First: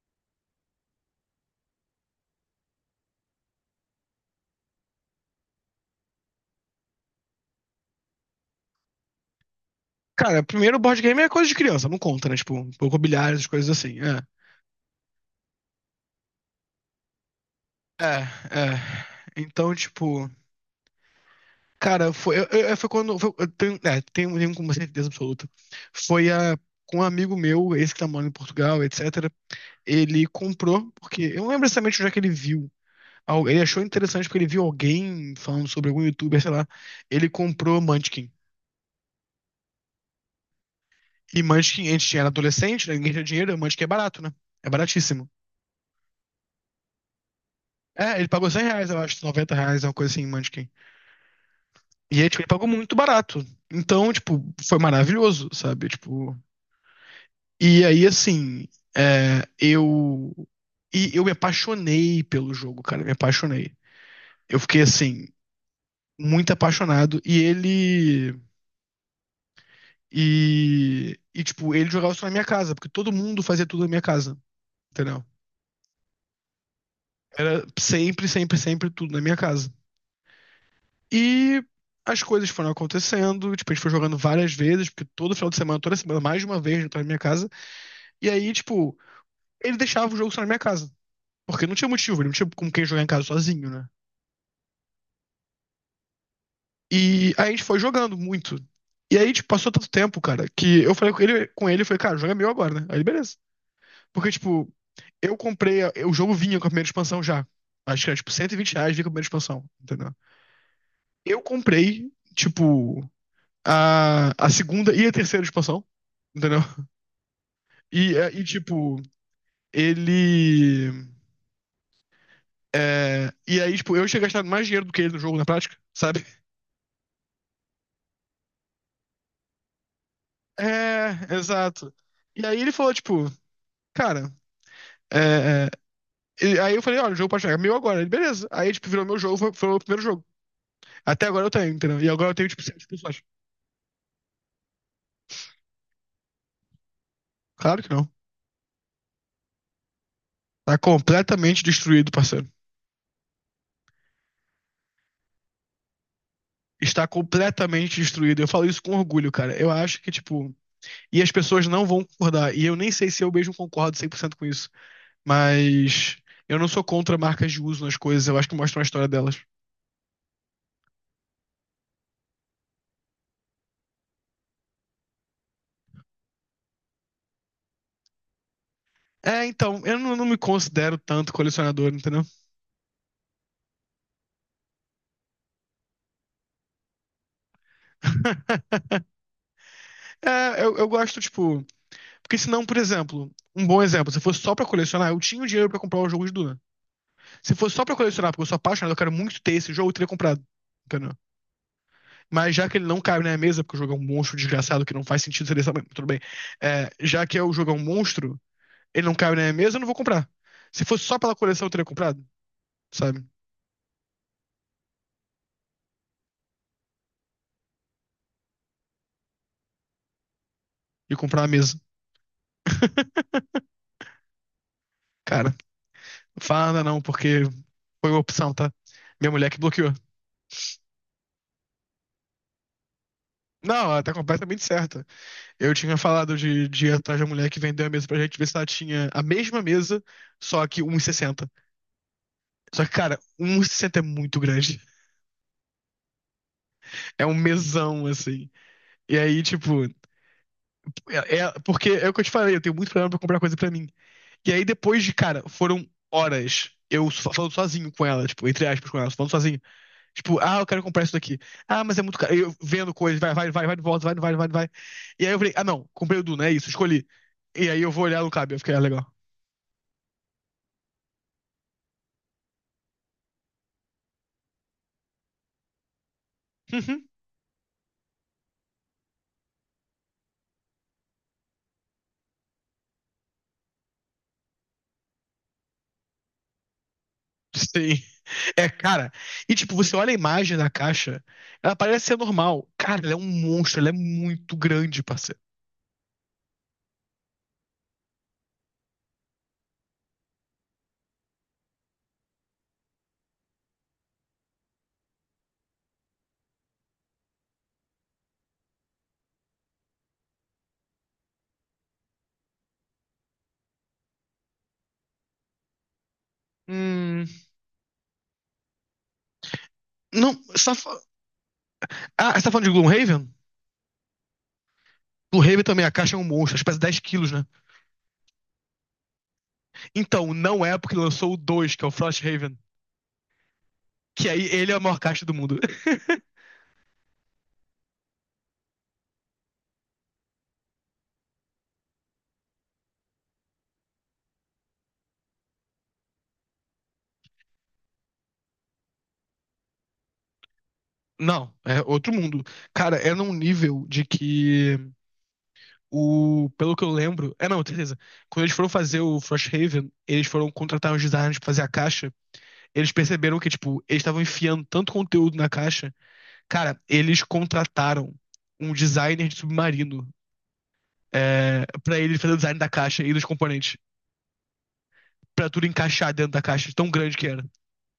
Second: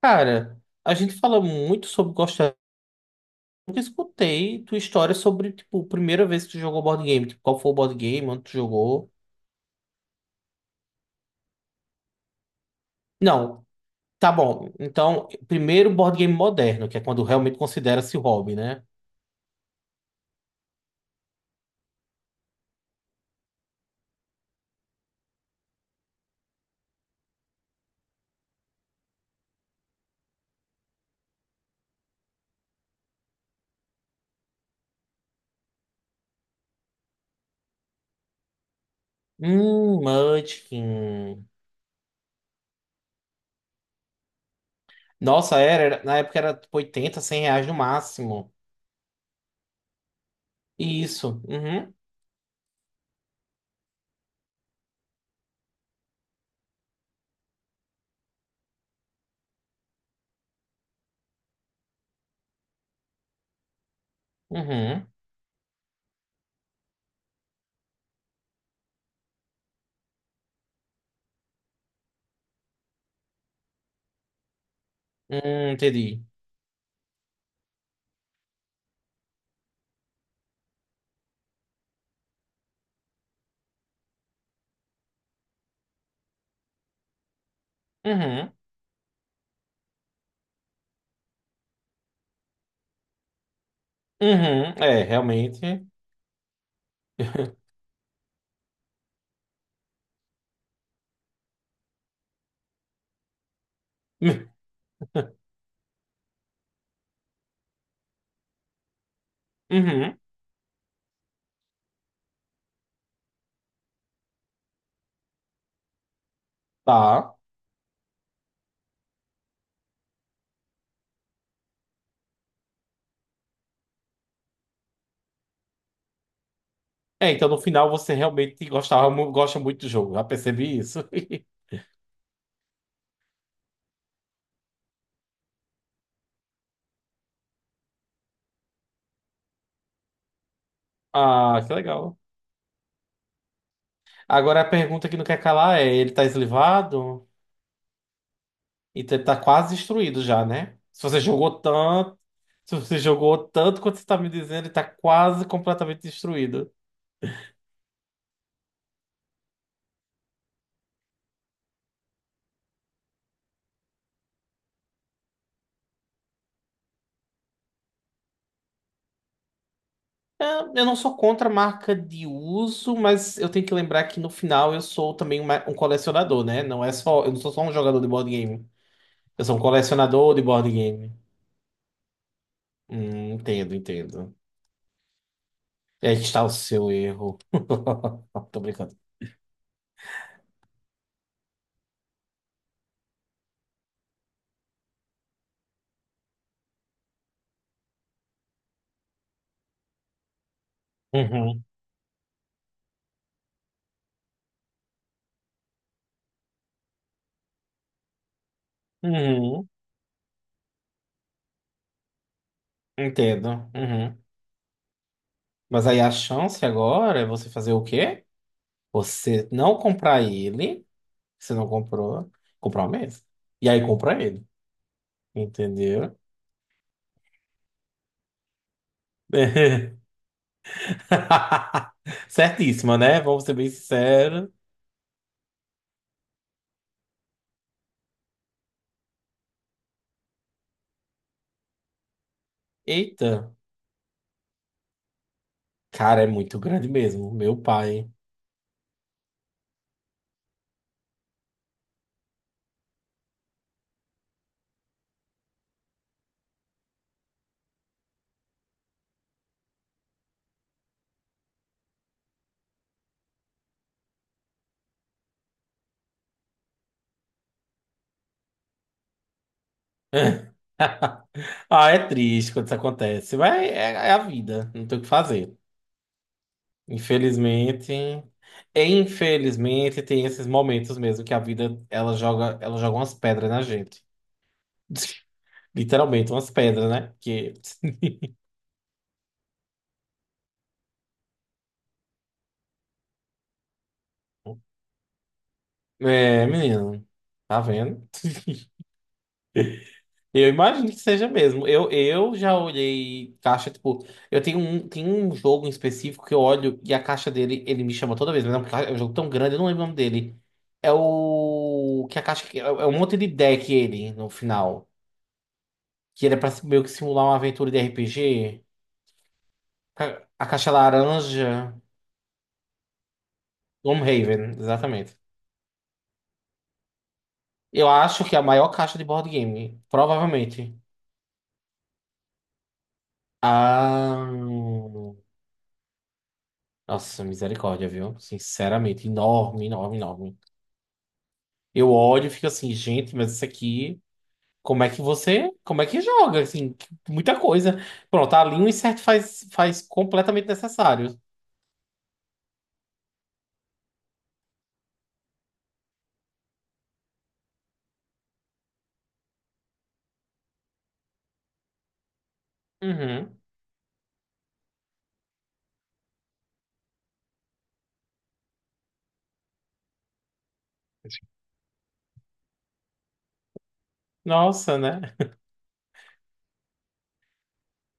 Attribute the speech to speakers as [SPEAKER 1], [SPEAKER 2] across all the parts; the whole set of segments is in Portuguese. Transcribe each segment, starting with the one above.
[SPEAKER 1] Cara, a gente fala muito sobre gostar. Nunca escutei tua história sobre, tipo, a primeira vez que tu jogou board game. Tipo, qual foi o board game, onde tu jogou.
[SPEAKER 2] Cara, primeiro board game é coisa de criança, não conta, né? Tipo, pouco bilhares, as
[SPEAKER 1] Não,
[SPEAKER 2] coisas assim.
[SPEAKER 1] tá bom. Então, primeiro board game moderno, que é quando realmente
[SPEAKER 2] É,
[SPEAKER 1] considera-se hobby,
[SPEAKER 2] é, é.
[SPEAKER 1] né?
[SPEAKER 2] Então, tipo, cara, foi, foi quando. Foi, eu tenho, tenho uma certeza absoluta. Foi com um amigo meu, esse que tá morando em Portugal, etc. Ele comprou, porque eu não lembro exatamente onde é que ele viu. Ele achou interessante porque ele viu alguém falando sobre algum youtuber, sei lá. Ele comprou Munchkin. E
[SPEAKER 1] Munchkin.
[SPEAKER 2] Munchkin, a gente tinha era adolescente, né? Ninguém tinha dinheiro, Munchkin é barato, né? É baratíssimo.
[SPEAKER 1] Nossa, na época era tipo 80, R$ 100 no
[SPEAKER 2] É, ele pagou
[SPEAKER 1] máximo.
[SPEAKER 2] R$ 100, eu acho, R$ 90, uma coisa assim, em Munchkin.
[SPEAKER 1] Isso. Uhum,
[SPEAKER 2] E aí, tipo, ele pagou muito barato. Então, tipo, foi maravilhoso, sabe? Tipo, e aí, assim, é, eu... E eu me apaixonei pelo jogo, cara, me apaixonei. Eu fiquei,
[SPEAKER 1] uhum.
[SPEAKER 2] assim, muito apaixonado. Tipo, ele jogava só na minha casa, porque todo mundo fazia tudo na minha casa, entendeu?
[SPEAKER 1] Entendi.
[SPEAKER 2] Era sempre, sempre, sempre tudo na minha casa. E as coisas foram acontecendo, tipo, a gente foi jogando várias vezes, porque todo final de semana, toda semana, mais de uma vez, ele tava na minha casa. E aí,
[SPEAKER 1] Uhum,
[SPEAKER 2] tipo, ele deixava o jogo só na minha casa. Porque não tinha motivo, ele não tinha com quem jogar em casa sozinho, né?
[SPEAKER 1] uhum. É, realmente.
[SPEAKER 2] E aí a gente foi jogando muito. E aí, tipo, passou tanto tempo, cara, que eu falei com ele, eu falei, cara, joga meu agora, né? Aí ele, beleza. Porque, tipo, eu comprei, o jogo vinha com a primeira expansão já. Acho que era, tipo, R$ 120 vinha com a primeira expansão, entendeu?
[SPEAKER 1] Uhum,
[SPEAKER 2] Eu comprei, tipo, a segunda e a terceira expansão, entendeu?
[SPEAKER 1] tá.
[SPEAKER 2] E tipo, ele. E aí, tipo, eu tinha gastado mais dinheiro do que ele no jogo na prática, sabe?
[SPEAKER 1] É, então no final você realmente gostava, gosta muito do jogo. Já percebi isso.
[SPEAKER 2] É, exato. E aí ele falou, tipo, cara. é, é, e aí eu falei, olha, o jogo pode chegar meu agora. Ele, beleza. Aí, tipo, virou meu jogo, foi o meu primeiro jogo. Até agora eu
[SPEAKER 1] Ah,
[SPEAKER 2] tenho,
[SPEAKER 1] que
[SPEAKER 2] entendeu? E
[SPEAKER 1] legal.
[SPEAKER 2] agora eu tenho, tipo, sete pessoas.
[SPEAKER 1] Agora a pergunta que não quer calar é: ele tá eslivado?
[SPEAKER 2] Claro que não.
[SPEAKER 1] Então ele tá quase destruído já,
[SPEAKER 2] Tá
[SPEAKER 1] né?
[SPEAKER 2] completamente destruído, parceiro.
[SPEAKER 1] Se você jogou tanto quanto você tá me dizendo, ele tá quase completamente destruído.
[SPEAKER 2] Está completamente destruído. Eu falo isso com orgulho, cara. Eu acho que, tipo, e as pessoas não vão concordar. E eu nem sei se eu mesmo concordo 100% com isso. Mas eu não sou contra marcas de uso nas coisas, eu acho que mostram a história delas.
[SPEAKER 1] É, eu não sou contra a marca de uso, mas eu tenho que lembrar que no final eu sou também um colecionador, né? Não é só, eu não sou só um jogador de board game. Eu
[SPEAKER 2] É,
[SPEAKER 1] sou um
[SPEAKER 2] então, eu não, não
[SPEAKER 1] colecionador
[SPEAKER 2] me
[SPEAKER 1] de board
[SPEAKER 2] considero
[SPEAKER 1] game.
[SPEAKER 2] tanto colecionador, entendeu?
[SPEAKER 1] Entendo, entendo. É, está o seu erro. Tô brincando.
[SPEAKER 2] Eu gosto, tipo. Porque senão, por exemplo, um bom exemplo, se fosse só pra colecionar, eu tinha o dinheiro pra comprar o jogo de Duna. Se fosse só pra colecionar, porque eu sou apaixonado, eu quero muito ter esse jogo, eu teria comprado. Entendeu?
[SPEAKER 1] Uhum,
[SPEAKER 2] Mas já que ele não cabe na minha mesa, porque o jogo é um monstro desgraçado que não faz sentido ser desse tamanho, tudo bem. É, já que o jogo é um monstro, ele não cabe na minha
[SPEAKER 1] uhum,
[SPEAKER 2] mesa, eu não vou comprar. Se fosse só pela coleção, eu teria comprado, sabe?
[SPEAKER 1] entendo. Uhum. Mas aí a chance agora é você fazer o quê? Você não comprar ele.
[SPEAKER 2] E comprar a
[SPEAKER 1] Você não
[SPEAKER 2] mesa.
[SPEAKER 1] comprou. Comprar o mesmo. E aí compra ele.
[SPEAKER 2] Cara,
[SPEAKER 1] Entendeu?
[SPEAKER 2] não fala nada não, porque foi uma opção, tá? Minha mulher que bloqueou.
[SPEAKER 1] Certíssima, né? Vamos ser bem
[SPEAKER 2] Não, ela tá
[SPEAKER 1] sinceros.
[SPEAKER 2] completamente certa. Eu tinha falado de ir atrás da mulher que vendeu a mesa pra gente ver se ela tinha a mesma mesa, só que 1,60. Só que, cara,
[SPEAKER 1] Eita,
[SPEAKER 2] um e sessenta é muito grande.
[SPEAKER 1] cara, é muito grande
[SPEAKER 2] É
[SPEAKER 1] mesmo.
[SPEAKER 2] um
[SPEAKER 1] Meu
[SPEAKER 2] mesão,
[SPEAKER 1] pai.
[SPEAKER 2] assim. E aí, tipo, porque é o que eu te falei, eu tenho muito problema pra comprar coisa pra mim. E aí depois de, cara, foram horas eu falando sozinho com ela, tipo, entre aspas com ela, falando sozinho. Tipo, ah, eu quero comprar isso daqui. Ah, mas é muito caro. Eu vendo coisas, vai, vai, vai, vai, volta, vai, vai, vai, vai. E aí eu falei, ah, não, comprei o Duna, é isso, escolhi. E aí eu vou olhar no cabe, eu fiquei, ah, legal.
[SPEAKER 1] Ah, é triste quando isso acontece. Mas é a vida. Não tem o que fazer.
[SPEAKER 2] Uhum.
[SPEAKER 1] Infelizmente, infelizmente tem esses momentos mesmo que a vida ela joga umas pedras na gente. Literalmente umas pedras, né? Que
[SPEAKER 2] Sim. É, cara. E tipo, você olha a imagem da caixa, ela parece ser normal. Cara, ela é um monstro, ela é muito grande, parceiro.
[SPEAKER 1] é, menino, tá vendo? Eu imagino que seja mesmo. Eu já olhei caixa, tipo, tem um jogo em específico que eu olho e a caixa dele, ele me chama toda vez, mas é um jogo tão grande, eu não lembro o nome dele. É o que a caixa é um monte de deck ele no final, que ele é para meio que simular
[SPEAKER 2] Hum.
[SPEAKER 1] uma aventura de RPG.
[SPEAKER 2] Não,
[SPEAKER 1] A
[SPEAKER 2] você
[SPEAKER 1] caixa
[SPEAKER 2] tá, fa-
[SPEAKER 1] laranja
[SPEAKER 2] ah, você tá falando de Gloomhaven?
[SPEAKER 1] Gloomhaven, exatamente.
[SPEAKER 2] Gloomhaven também, a caixa é um monstro, acho que pesa 10 quilos, né?
[SPEAKER 1] Eu acho que é a maior caixa de board game,
[SPEAKER 2] Então, não
[SPEAKER 1] provavelmente.
[SPEAKER 2] é porque lançou o 2 que é o Frosthaven.
[SPEAKER 1] Ah,
[SPEAKER 2] Que aí ele é o maior caixa do mundo.
[SPEAKER 1] nossa, misericórdia, viu? Sinceramente, enorme, enorme, enorme. Eu olho e fico assim, gente, mas isso aqui, como é que joga? Assim, muita coisa. Pronto, ali um insert faz completamente necessário.
[SPEAKER 2] Não, é outro mundo. Cara, é num nível de que o. Pelo que eu lembro. É não, certeza. Quando eles foram fazer o Frosthaven, eles foram contratar os designers pra fazer a caixa. Eles perceberam
[SPEAKER 1] Uhum.
[SPEAKER 2] que, tipo, eles estavam enfiando tanto conteúdo na caixa. Cara, eles contrataram um designer de submarino pra ele fazer o design da caixa e dos componentes.
[SPEAKER 1] Nossa, né?
[SPEAKER 2] Pra tudo encaixar dentro da caixa, tão grande que era.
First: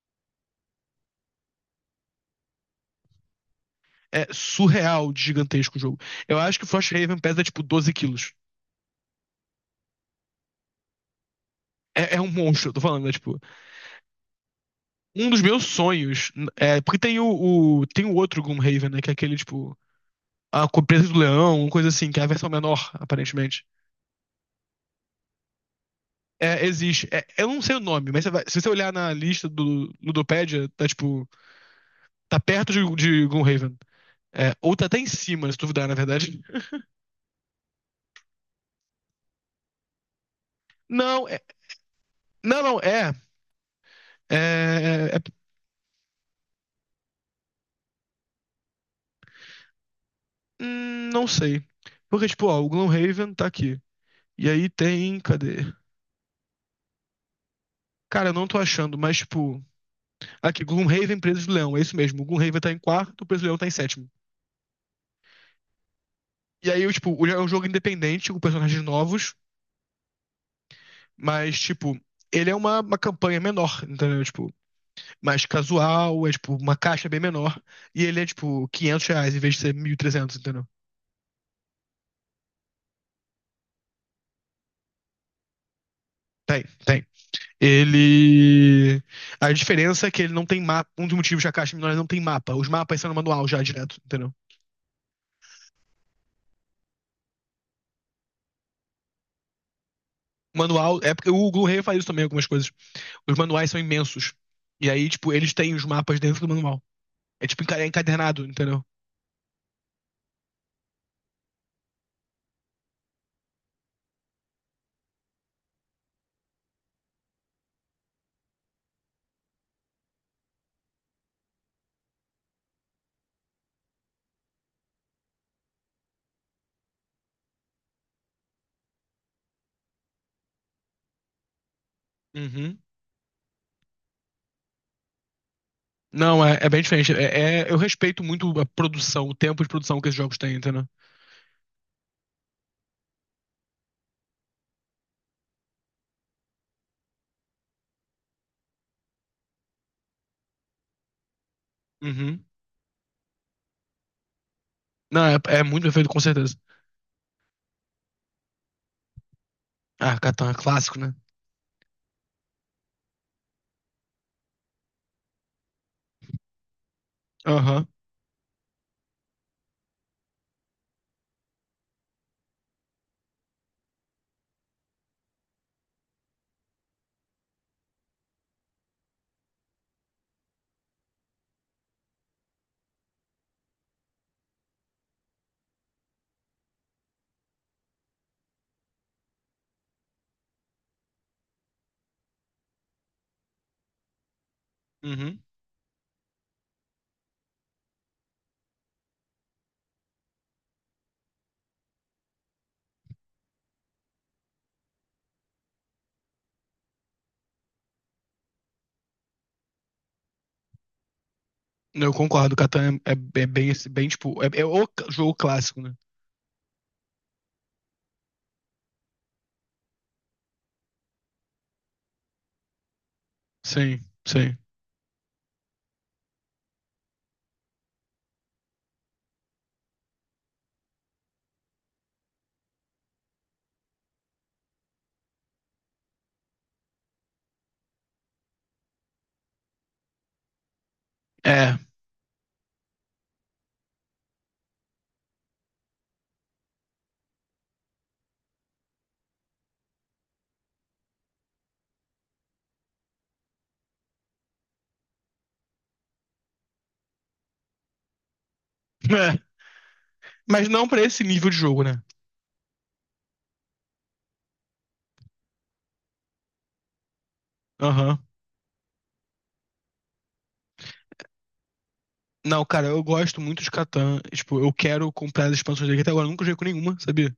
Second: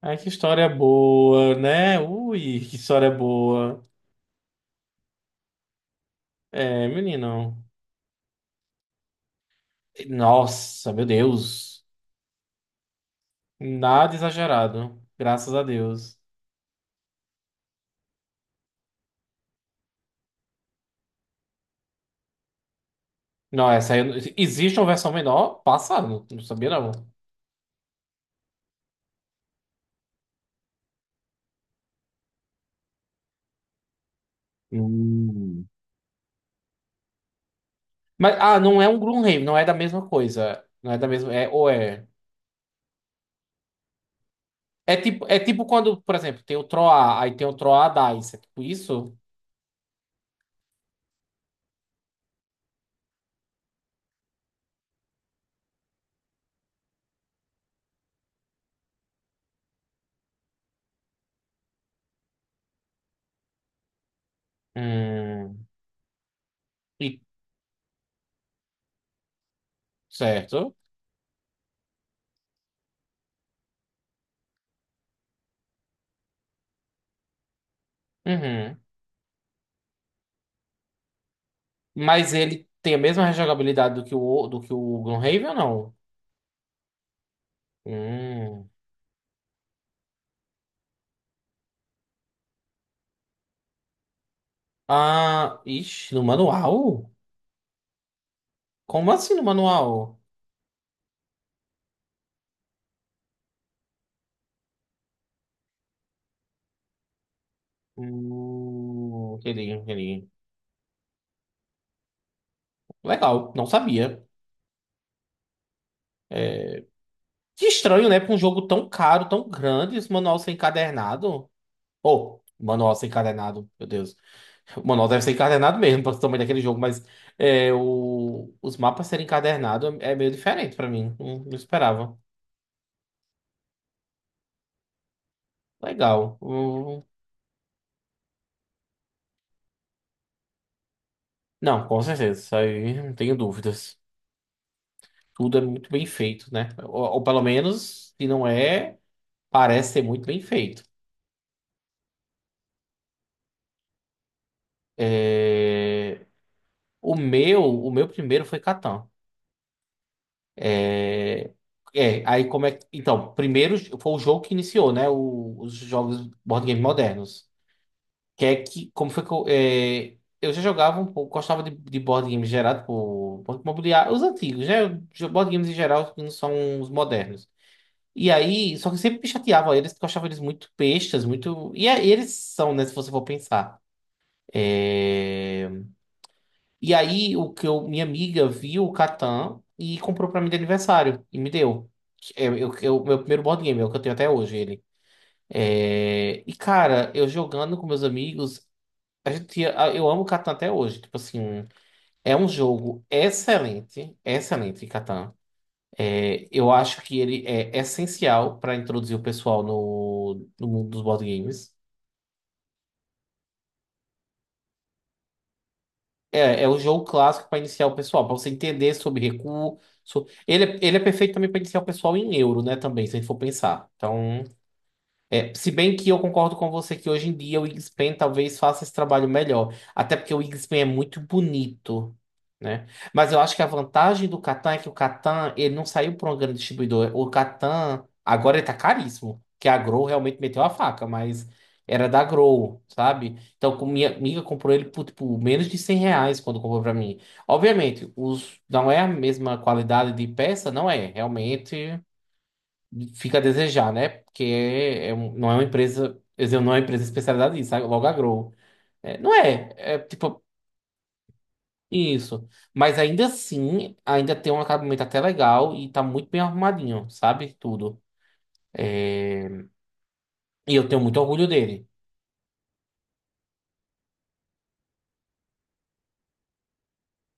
[SPEAKER 1] Ai, que história boa, né? Ui, que história boa.
[SPEAKER 2] É surreal de gigantesco o jogo. Eu acho que o
[SPEAKER 1] É,
[SPEAKER 2] Frosthaven pesa tipo
[SPEAKER 1] menino.
[SPEAKER 2] 12 quilos.
[SPEAKER 1] Nossa, meu Deus.
[SPEAKER 2] É, é um monstro, eu tô falando, né? Tipo,
[SPEAKER 1] Nada exagerado.
[SPEAKER 2] um dos
[SPEAKER 1] Graças a
[SPEAKER 2] meus
[SPEAKER 1] Deus.
[SPEAKER 2] sonhos. É, porque tem tem o outro Gloomhaven, né? Que é aquele, tipo, a Presa do Leão, uma coisa assim, que é a versão menor, aparentemente.
[SPEAKER 1] Não, essa aí. Eu não- Existe uma versão menor? Passaram. Não
[SPEAKER 2] É,
[SPEAKER 1] sabia, não.
[SPEAKER 2] existe. É, eu não sei o nome, mas se você olhar na lista do Ludopedia, tá tipo. Tá perto de Gloomhaven. É, ou tá até em cima, se
[SPEAKER 1] Hum.
[SPEAKER 2] duvidar, na verdade.
[SPEAKER 1] Mas, ah, não é um Gloomhaven, não é da mesma coisa. Não é da
[SPEAKER 2] Não,
[SPEAKER 1] mesma.
[SPEAKER 2] é,
[SPEAKER 1] É, ou é.
[SPEAKER 2] não, é.
[SPEAKER 1] É
[SPEAKER 2] É, é.
[SPEAKER 1] tipo, é tipo quando, por exemplo, tem o Troar, aí tem o Troar Dice. É tipo isso?
[SPEAKER 2] Não sei. Porque, tipo, ó, o Gloomhaven tá aqui. E aí tem. Cadê? Cara, eu não tô achando, mas, tipo. Aqui, Gloomhaven, Preso de Leão, é isso mesmo. O Gloomhaven tá em quarto, o Preso de Leão tá em sétimo.
[SPEAKER 1] Hum.
[SPEAKER 2] E aí, eu, tipo,
[SPEAKER 1] E-
[SPEAKER 2] é um jogo independente, com personagens novos,
[SPEAKER 1] Certo.
[SPEAKER 2] mas, tipo, ele é uma campanha menor, entendeu? Tipo, mais casual, é, tipo, uma caixa bem menor. E ele é, tipo,
[SPEAKER 1] Uhum.
[SPEAKER 2] R$ 500 em vez de ser 1.300, entendeu?
[SPEAKER 1] Mas ele tem a mesma rejogabilidade do que o Gloomhaven ou não?
[SPEAKER 2] Tem, tem.
[SPEAKER 1] Hum.
[SPEAKER 2] Ele. A diferença é que ele não tem mapa. Um dos motivos que a caixa menor não tem mapa. Os mapas são no manual já direto, entendeu?
[SPEAKER 1] Ah, ixi, no manual? Como assim no manual?
[SPEAKER 2] O manual. É porque o Blu-ray faz isso também, algumas coisas. Os manuais são imensos. E aí, tipo, eles têm os mapas dentro do manual. É é encadernado, entendeu?
[SPEAKER 1] Aquele, aquele. Legal, não sabia. É, que estranho, né? Pra um jogo tão caro, tão grande, esse manual ser encadernado. Oh, manual ser encadernado, meu Deus. O manual deve ser encadernado mesmo, para o tamanho daquele jogo, mas os mapas serem encadernados é meio diferente pra mim. Não, não esperava.
[SPEAKER 2] Uhum.
[SPEAKER 1] Legal.
[SPEAKER 2] Não, é, é bem
[SPEAKER 1] Hum.
[SPEAKER 2] diferente. Eu respeito muito a produção, o tempo de produção que esses jogos têm, entendeu?
[SPEAKER 1] Não, com certeza, isso aí não tenho dúvidas. Tudo é muito bem feito, né? Ou pelo menos, se não é, parece ser muito bem feito.
[SPEAKER 2] Uhum. Não, é, é muito bem feito com
[SPEAKER 1] É,
[SPEAKER 2] certeza.
[SPEAKER 1] o meu primeiro foi Catan.
[SPEAKER 2] Ah, Catan é clássico, né?
[SPEAKER 1] É, aí como é que. Então, primeiro foi o jogo que iniciou, né? Os jogos board game modernos.
[SPEAKER 2] Aham.
[SPEAKER 1] Que é que, como foi que eu. É, eu já jogava um pouco, gostava de board games gerado por Banco Imobiliário, os antigos, né? Board games em geral que não são os modernos. E aí, só que eu sempre me chateava eles, porque eu achava eles muito bestas, muito. Eles são, né? Se você for pensar. É, e aí, minha amiga viu o Catan e comprou pra mim de aniversário e me deu. É, meu primeiro board game, é o que eu tenho até hoje, ele.
[SPEAKER 2] Uhum.
[SPEAKER 1] É, e, cara, eu jogando com meus amigos, a gente, tinha- a- eu amo Catan até hoje. Tipo assim, é um jogo excelente, excelente, Catan. É, eu acho que ele é essencial pra introduzir o pessoal no mundo dos board games.
[SPEAKER 2] Eu concordo, é bem, bem, tipo, é, é o jogo clássico, né?
[SPEAKER 1] É, é o jogo clássico para iniciar o pessoal, para você entender sobre recuo. Ele é perfeito também para iniciar o pessoal em euro, né? Também, se a gente for pensar.
[SPEAKER 2] Sim,
[SPEAKER 1] Então.
[SPEAKER 2] sim.
[SPEAKER 1] É, se bem que eu concordo com você que hoje em dia o Wingspan talvez faça esse trabalho melhor. Até porque o Wingspan é muito bonito, né? Mas eu acho que a vantagem do Catan é que o Catan, ele não saiu por um grande distribuidor. O Catan, agora ele tá caríssimo. Que a Grow realmente meteu a faca, mas
[SPEAKER 2] É.
[SPEAKER 1] era da Grow, sabe? Então, minha amiga comprou ele por, tipo, menos de R$ 100 quando comprou pra mim. Obviamente, não é a mesma qualidade de peça, não é. Realmente fica a desejar, né? Porque não é uma empresa, quer dizer, não é uma empresa especializada nisso, sabe? Logo a É, não
[SPEAKER 2] É.
[SPEAKER 1] é, é tipo
[SPEAKER 2] Mas não pra esse nível de jogo, né?
[SPEAKER 1] isso. Mas ainda assim, ainda tem um acabamento até legal e tá muito bem arrumadinho, sabe? Tudo.
[SPEAKER 2] Aham.
[SPEAKER 1] E eu tenho muito orgulho dele.
[SPEAKER 2] Não, cara, eu gosto muito de Catan. Tipo, eu quero comprar as expansões dele que até agora eu nunca joguei com nenhuma, sabia?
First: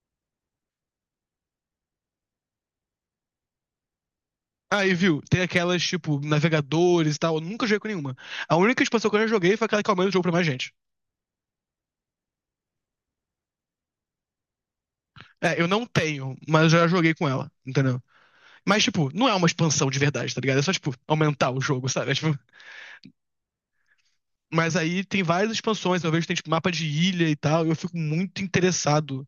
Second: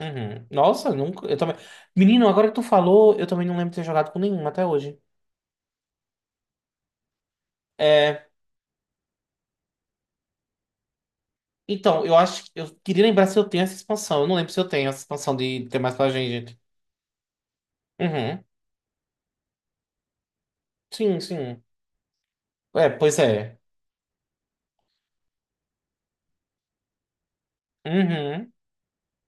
[SPEAKER 1] Uhum. Nossa, nunca, eu também. Menino, agora que tu falou, eu também não lembro de ter jogado com nenhum até
[SPEAKER 2] Aí,
[SPEAKER 1] hoje.
[SPEAKER 2] viu? Tem aquelas, tipo, navegadores e tal. Eu nunca joguei com nenhuma.
[SPEAKER 1] É,
[SPEAKER 2] A única expansão que eu já joguei foi aquela que aumenta o jogo pra mais gente.
[SPEAKER 1] então, eu acho que eu queria lembrar se eu tenho essa expansão. Eu não lembro se eu tenho essa expansão
[SPEAKER 2] É,
[SPEAKER 1] de
[SPEAKER 2] eu
[SPEAKER 1] ter
[SPEAKER 2] não
[SPEAKER 1] mais pra
[SPEAKER 2] tenho,
[SPEAKER 1] gente.
[SPEAKER 2] mas eu já joguei com ela, entendeu?
[SPEAKER 1] Uhum.
[SPEAKER 2] Mas, tipo, não é uma expansão de verdade, tá ligado? É só, tipo,
[SPEAKER 1] Sim,
[SPEAKER 2] aumentar o
[SPEAKER 1] sim.
[SPEAKER 2] jogo, sabe? É, tipo,
[SPEAKER 1] É, pois é.
[SPEAKER 2] mas aí tem várias expansões. Eu vejo que tem, tipo, mapa de ilha e tal. E eu fico muito
[SPEAKER 1] Uhum.
[SPEAKER 2] interessado.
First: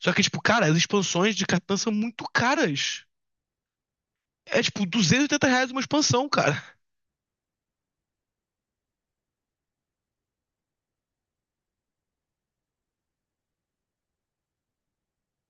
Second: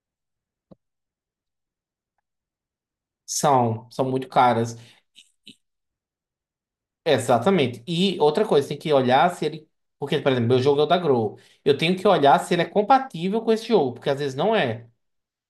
[SPEAKER 2] Só que, tipo, cara, as expansões de Catan são muito caras.
[SPEAKER 1] São muito
[SPEAKER 2] É,
[SPEAKER 1] caras.
[SPEAKER 2] tipo, R$ 280 uma expansão, cara.
[SPEAKER 1] Exatamente. E outra coisa, tem que olhar se ele. Porque, por exemplo, meu jogo é o da Grow. Eu tenho que olhar se ele é compatível com esse jogo, porque às vezes não é,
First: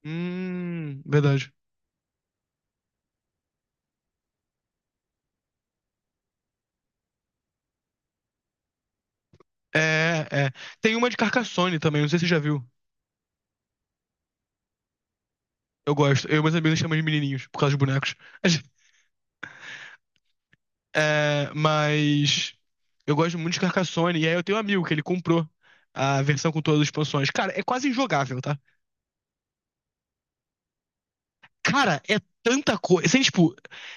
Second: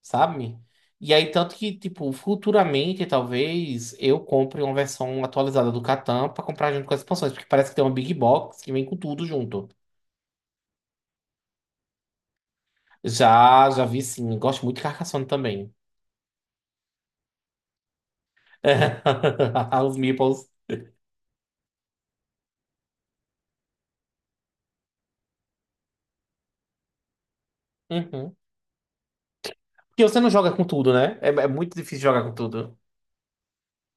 [SPEAKER 1] sabe? E aí,
[SPEAKER 2] Verdade.
[SPEAKER 1] tanto que, tipo, futuramente, talvez eu compre uma versão atualizada do Catan pra comprar junto com as expansões, porque parece que tem uma Big Box que vem com tudo junto.
[SPEAKER 2] É, é. Tem uma de Carcassonne também, não sei se você já viu.
[SPEAKER 1] Já, já vi sim. Gosto muito de Carcassonne também.
[SPEAKER 2] Eu gosto. Eu e meus amigos chamam de menininhos, por causa dos bonecos.
[SPEAKER 1] Os meeples.
[SPEAKER 2] É, mas eu gosto muito de Carcassonne. E aí eu tenho um amigo que ele comprou a versão com todas as expansões. Cara, é quase
[SPEAKER 1] Uhum.
[SPEAKER 2] injogável, tá?
[SPEAKER 1] Porque você não joga com tudo, né? É muito
[SPEAKER 2] Cara,
[SPEAKER 1] difícil
[SPEAKER 2] é
[SPEAKER 1] jogar com
[SPEAKER 2] tanta
[SPEAKER 1] tudo.
[SPEAKER 2] coisa. Assim, tipo,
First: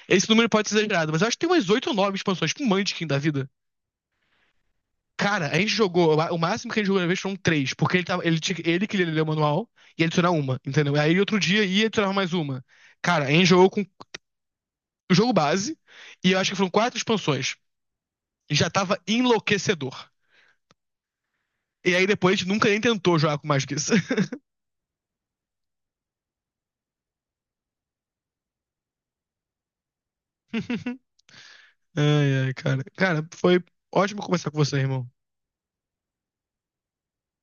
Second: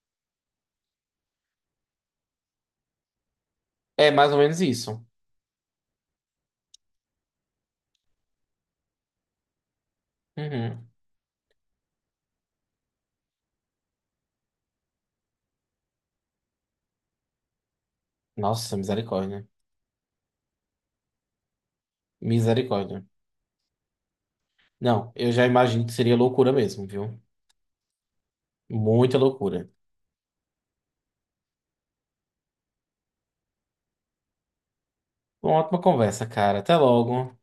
[SPEAKER 2] esse número pode ser exagerado, mas eu acho que tem umas oito ou nove expansões, tipo Munchkin da vida.
[SPEAKER 1] É mais ou menos isso.
[SPEAKER 2] Cara, a gente jogou, o máximo que a gente jogou na vez foram três, porque ele, tava, ele, tinha- ele queria ler o manual e adicionar uma,
[SPEAKER 1] Uhum.
[SPEAKER 2] entendeu? Aí outro dia ia adicionar mais uma. Cara, a gente jogou com o jogo base, e eu acho que foram quatro expansões. Já
[SPEAKER 1] Nossa,
[SPEAKER 2] tava
[SPEAKER 1] misericórdia.
[SPEAKER 2] enlouquecedor. E aí depois a gente nunca nem
[SPEAKER 1] Misericórdia.
[SPEAKER 2] tentou jogar com mais que isso.
[SPEAKER 1] Não, eu já imagino que seria loucura mesmo, viu? Muita loucura.
[SPEAKER 2] Ai, ai, cara. Cara, foi ótimo conversar com você, irmão.
[SPEAKER 1] Uma ótima conversa, cara. Até logo.